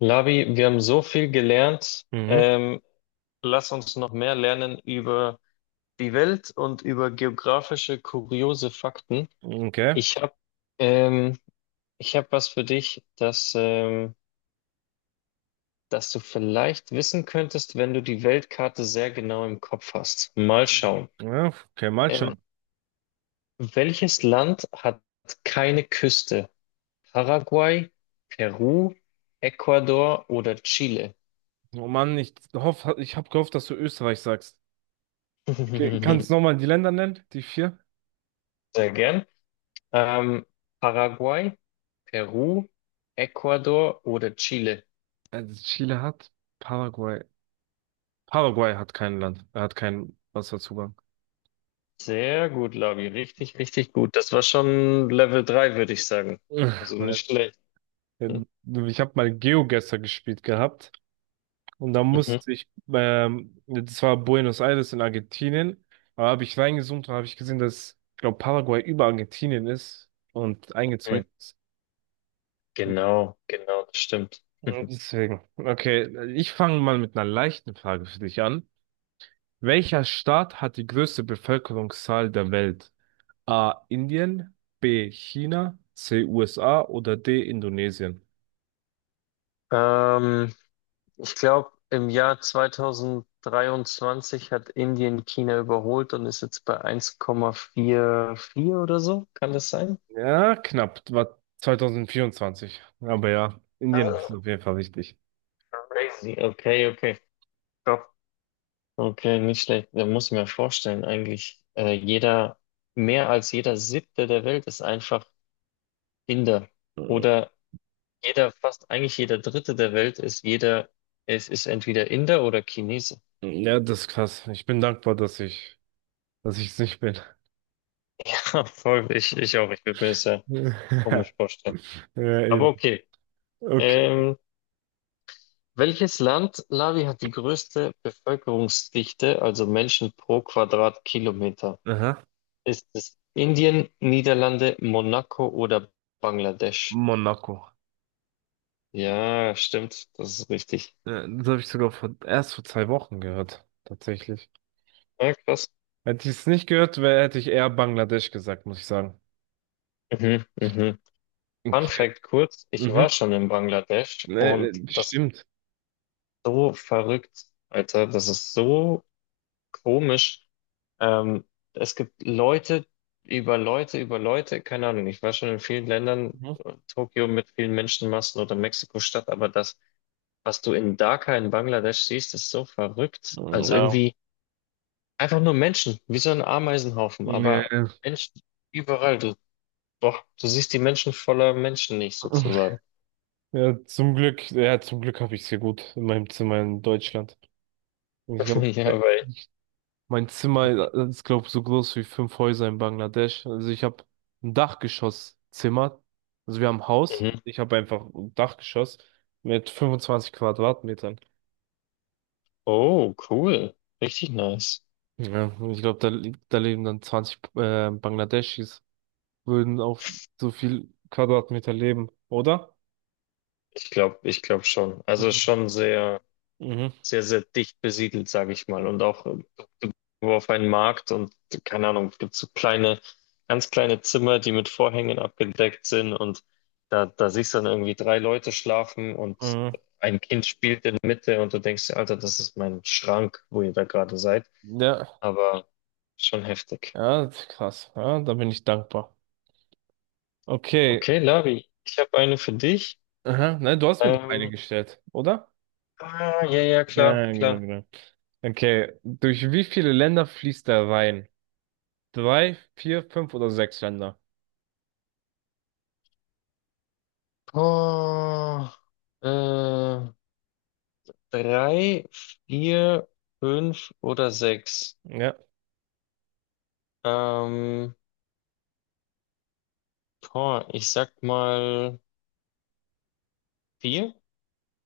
Lavi, wir haben so viel gelernt. Mhm. Lass uns noch mehr lernen über die Welt und über geografische kuriose Fakten. Okay. Ich habe ähm, ich hab was für dich, das, das du vielleicht wissen könntest, wenn du die Weltkarte sehr genau im Kopf hast. Mal schauen. Ja, okay, mal Ähm, schauen. welches Land hat keine Küste? Paraguay, Peru, Ecuador oder Chile? Oh Mann, ich habe gehofft, dass du Österreich sagst. Okay, kannst du nochmal die Länder nennen? Die vier? Sehr gern. Ähm, Paraguay, Peru, Ecuador oder Chile? Also Chile hat Paraguay. Paraguay hat kein Land. Er hat keinen Wasserzugang. Sehr gut, Labi. Richtig, richtig gut. Das war schon Level 3, würde ich sagen. Also nicht schlecht. Hm. Ich habe mal GeoGuessr gespielt gehabt und da Mhm. musste ich, das war Buenos Aires in Argentinien, aber habe ich reingezoomt und habe ich gesehen, dass, ich glaube, Paraguay über Argentinien ist und eingezäunt Mhm. ist. Genau, genau, das stimmt. Deswegen. Okay, ich fange mal mit einer leichten Frage für dich an. Welcher Staat hat die größte Bevölkerungszahl der Welt? A. Indien, B. China, C. USA oder D. Indonesien? Ähm, ich glaube, im Jahr 2023 hat Indien China überholt und ist jetzt bei 1,44 oder so. Kann das sein? Ja, knapp. War 2024. Aber ja, Indien ist Ah, auf jeden Fall wichtig. crazy. Okay, okay. Okay, nicht schlecht. Da muss ich mir vorstellen, eigentlich jeder, mehr als jeder Siebte der Welt ist einfach Inder. Oder jeder, fast eigentlich jeder Dritte der Welt ist jeder, es ist entweder Inder oder Chinese. Ja, das ist krass. Ich bin dankbar, dass ich es nicht bin. Voll, ich auch. Ich würde mir das ja komisch vorstellen. Ja, Aber eben. okay. Okay. Ähm, welches Land, Lavi, hat die größte Bevölkerungsdichte, also Menschen pro Quadratkilometer? Aha. Ist es Indien, Niederlande, Monaco oder Bangladesch? Monaco. Ja, stimmt. Das ist richtig. Ja, das habe ich sogar vor, erst vor 2 Wochen gehört, tatsächlich. Ja, krass. Hätte ich es nicht gehört, wär, hätte ich eher Bangladesch gesagt, muss ich sagen. Mhm, mhm. Fun Okay. Fact kurz, ich war Mhm. schon in Bangladesch Nee, und nee, das ist stimmt. so verrückt, Alter. Das ist so komisch. Ähm, es gibt Leute über Leute über Leute, keine Ahnung. Ich war schon in vielen Ländern, Mhm. Tokio mit vielen Menschenmassen oder Mexiko-Stadt, aber das, was du in Dhaka in Bangladesch siehst, ist so verrückt. Also Ja. irgendwie einfach nur Menschen, wie so ein Ameisenhaufen, Ja, aber ja. Menschen überall. Du Doch, du siehst die Menschen voller Menschen nicht sozusagen. Ja, zum Glück habe ich es hier gut in meinem Zimmer in Deutschland. Ich glaube, Ja, mein, weil. mein Zimmer ist, glaube ich, so groß wie fünf Häuser in Bangladesch. Also ich habe ein Dachgeschosszimmer. Also wir haben ein Haus. Mhm. Ich habe einfach ein Dachgeschoss mit 25 Quadratmetern. Oh, cool. Richtig nice. Ja, und ich glaube, da leben dann 20 Bangladeschis, würden auf so viel Quadratmeter leben, oder? Ich glaube schon. Also Mhm. schon sehr, Mhm. sehr, sehr dicht besiedelt, sage ich mal. Und auch du du auf einen Markt und keine Ahnung, es gibt so kleine, ganz kleine Zimmer, die mit Vorhängen abgedeckt sind und da, da siehst du dann irgendwie drei Leute schlafen und Mhm. ein Kind spielt in der Mitte und du denkst, dir, Alter, das ist mein Schrank, wo ihr da gerade seid. Ja, Aber schon heftig. ja, das ist krass. Ja, da bin ich dankbar. Okay. Okay, Lavi, ich habe eine für dich. Aha. Nein, du hast mir doch eine Ähm, gestellt, oder? ah, ja, ja, klar, Ja, genau, klar. genau. Okay. Durch wie viele Länder fließt der Rhein? Drei, vier, fünf oder sechs Länder? Oh, äh, drei, vier, fünf oder sechs. Ja. Ähm, boah, ich sag mal vier.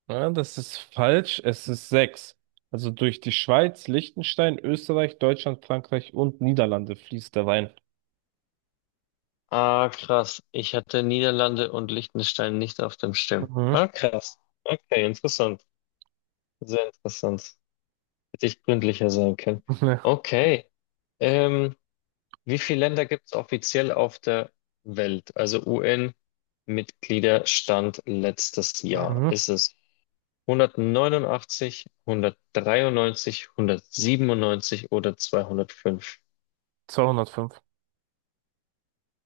Ja, das ist falsch. Es ist sechs. Also durch die Schweiz, Liechtenstein, Österreich, Deutschland, Frankreich und Niederlande fließt der Wein. Ah, krass. Ich hatte Niederlande und Liechtenstein nicht auf dem Schirm. Mhm. Ah, krass. Okay, interessant. Sehr interessant. Hätte ich gründlicher sein können. Okay. Ähm, wie viele Länder gibt es offiziell auf der Welt? Also UN-Mitgliederstand letztes Ja. Jahr. Mhm. Ist es 189, 193, 197 oder 205? 205.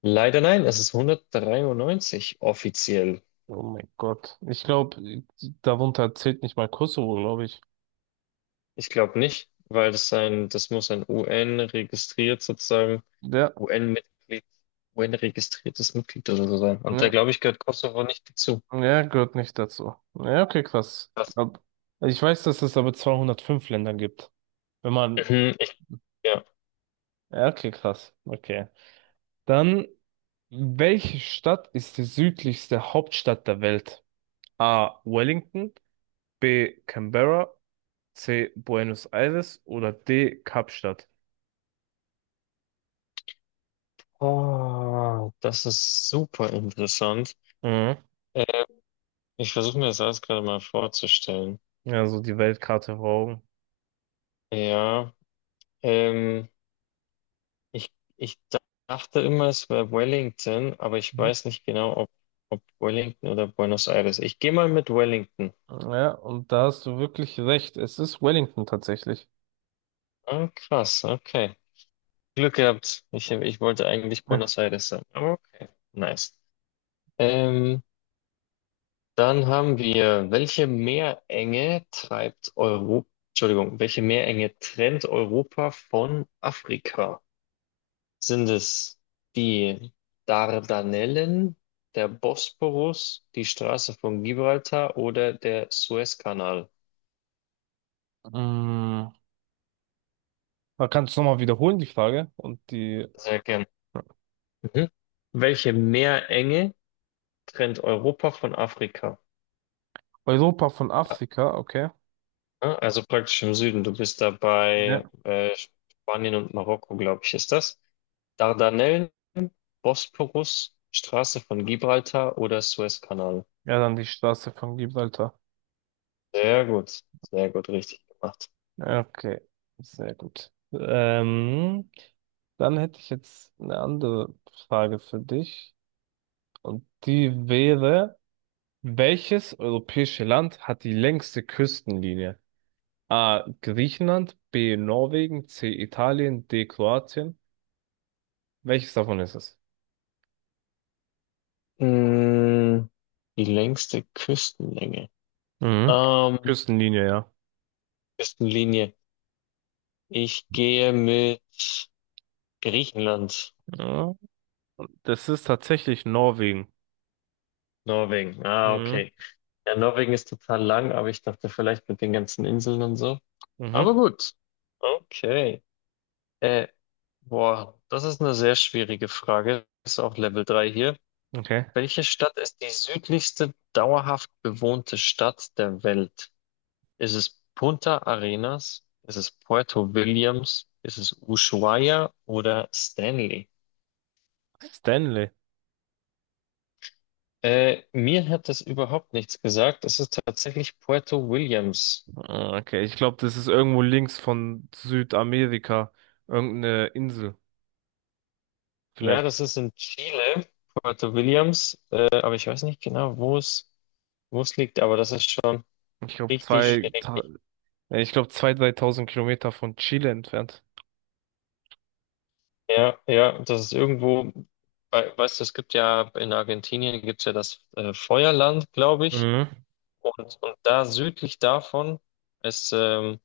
Leider nein, es ist 193 offiziell. Oh mein Gott. Ich glaube, darunter zählt nicht mal Kosovo, glaube ich. Ich glaube nicht, weil das ein, das muss ein UN registriert sozusagen, Ja, UN-Mitglied, UN-registriertes Mitglied oder so sein. Und da ja, glaube ich, gehört Kosovo nicht dazu. ja, gehört nicht dazu. Ja, okay, krass. Was? Ich weiß, dass es aber 205 Länder gibt. Wenn man, Mhm, ich, ja. ja, okay, krass. Okay. Dann, welche Stadt ist die südlichste Hauptstadt der Welt? A. Wellington, B. Canberra, C. Buenos Aires oder D. Kapstadt. Oh, das ist super interessant. Mhm. Äh, ich versuche mir das alles gerade mal vorzustellen. Also die Weltkarte vor Augen. Ja, ähm, ich dachte immer, es wäre Wellington, aber ich Mhm. weiß nicht genau, ob, ob Wellington oder Buenos Aires. Ich gehe mal mit Wellington. Ja, und da hast du wirklich recht. Es ist Wellington tatsächlich. Ah, krass, okay. Glück gehabt. Ich wollte eigentlich Ja. Buenos Aires sagen. Aber okay, nice. Ähm, Dann haben wir, welche Meerenge treibt Europa, Entschuldigung, welche Meerenge trennt Europa von Afrika? Sind es die Dardanellen, der Bosporus, die Straße von Gibraltar oder der Suezkanal? Mm, Da kannst du nochmal wiederholen, die Frage. Und die Sehr gern. Mhm. Welche Meerenge trennt Europa von Afrika? Europa von Afrika, okay. Ja, also praktisch im Süden. Du bist dabei Ja. äh, Spanien und Marokko, glaube ich, ist das? Dardanellen, Bosporus, Straße von Gibraltar oder Suezkanal? Ja, dann die Straße von Gibraltar. Sehr gut, sehr gut, richtig gemacht. Okay, sehr gut. Dann hätte ich jetzt eine andere Frage für dich. Und die wäre, welches europäische Land hat die längste Küstenlinie? A. Griechenland, B. Norwegen, C. Italien, D. Kroatien. Welches davon ist es? Mm, die längste Küstenlänge. Mhm. Ähm, Küstenlinie, ja. Küstenlinie. Ich gehe mit Griechenland, Ja. Das ist tatsächlich Norwegen. Norwegen. Ah, Mhm. okay. Ja, Norwegen ist total lang, aber ich dachte vielleicht mit den ganzen Inseln und so. Aber Mhm. gut. Okay. Äh, boah, das ist eine sehr schwierige Frage. Ist auch Level 3 hier. Okay. Welche Stadt ist die südlichste dauerhaft bewohnte Stadt der Welt? Ist es Punta Arenas? Ist es Puerto Williams? Ist es Ushuaia oder Stanley? Stanley. Mir hat das überhaupt nichts gesagt. Es ist tatsächlich Puerto Williams. Ah, okay, ich glaube, das ist irgendwo links von Südamerika. Irgendeine Insel, Ja, vielleicht. das ist in Chile, Puerto Williams. Aber ich weiß nicht genau, wo es liegt. Aber das ist schon Ich glaube, richtig, zwei, ta- richtig. ich glaube, zwei, 3.000 Kilometer von Chile entfernt. Ja, ja, das ist irgendwo, bei- weißt du, es gibt ja in Argentinien gibt's ja das Feuerland, glaube ich. Mhm. Und da südlich davon ist,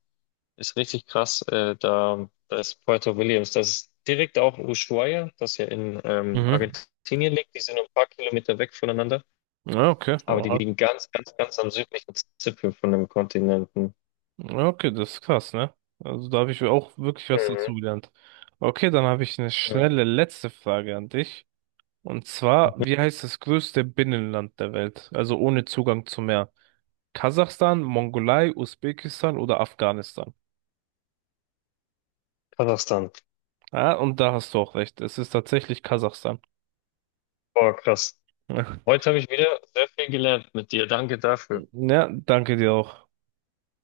ist richtig krass, da, da ist Puerto Williams. Das ist direkt auch Ushuaia, das ja in Mhm. Argentinien liegt. Die sind nur ein paar Kilometer weg voneinander, Ja, okay. aber die liegen ganz, ganz, ganz am südlichen Zipfel von dem Kontinenten. Ja, okay, das ist krass, ne? Also da habe ich auch wirklich was Mhm. dazugelernt. Okay, dann habe ich eine Mhm. schnelle letzte Frage an dich. Und zwar, wie heißt das größte Binnenland der Welt? Also ohne Zugang zum Meer. Kasachstan, Mongolei, Usbekistan oder Afghanistan? Kasachstan. Ah, und da hast du auch recht. Es ist tatsächlich Kasachstan. Boah, krass. Heute habe ich wieder sehr viel gelernt mit dir. Danke dafür. Ja, danke dir auch.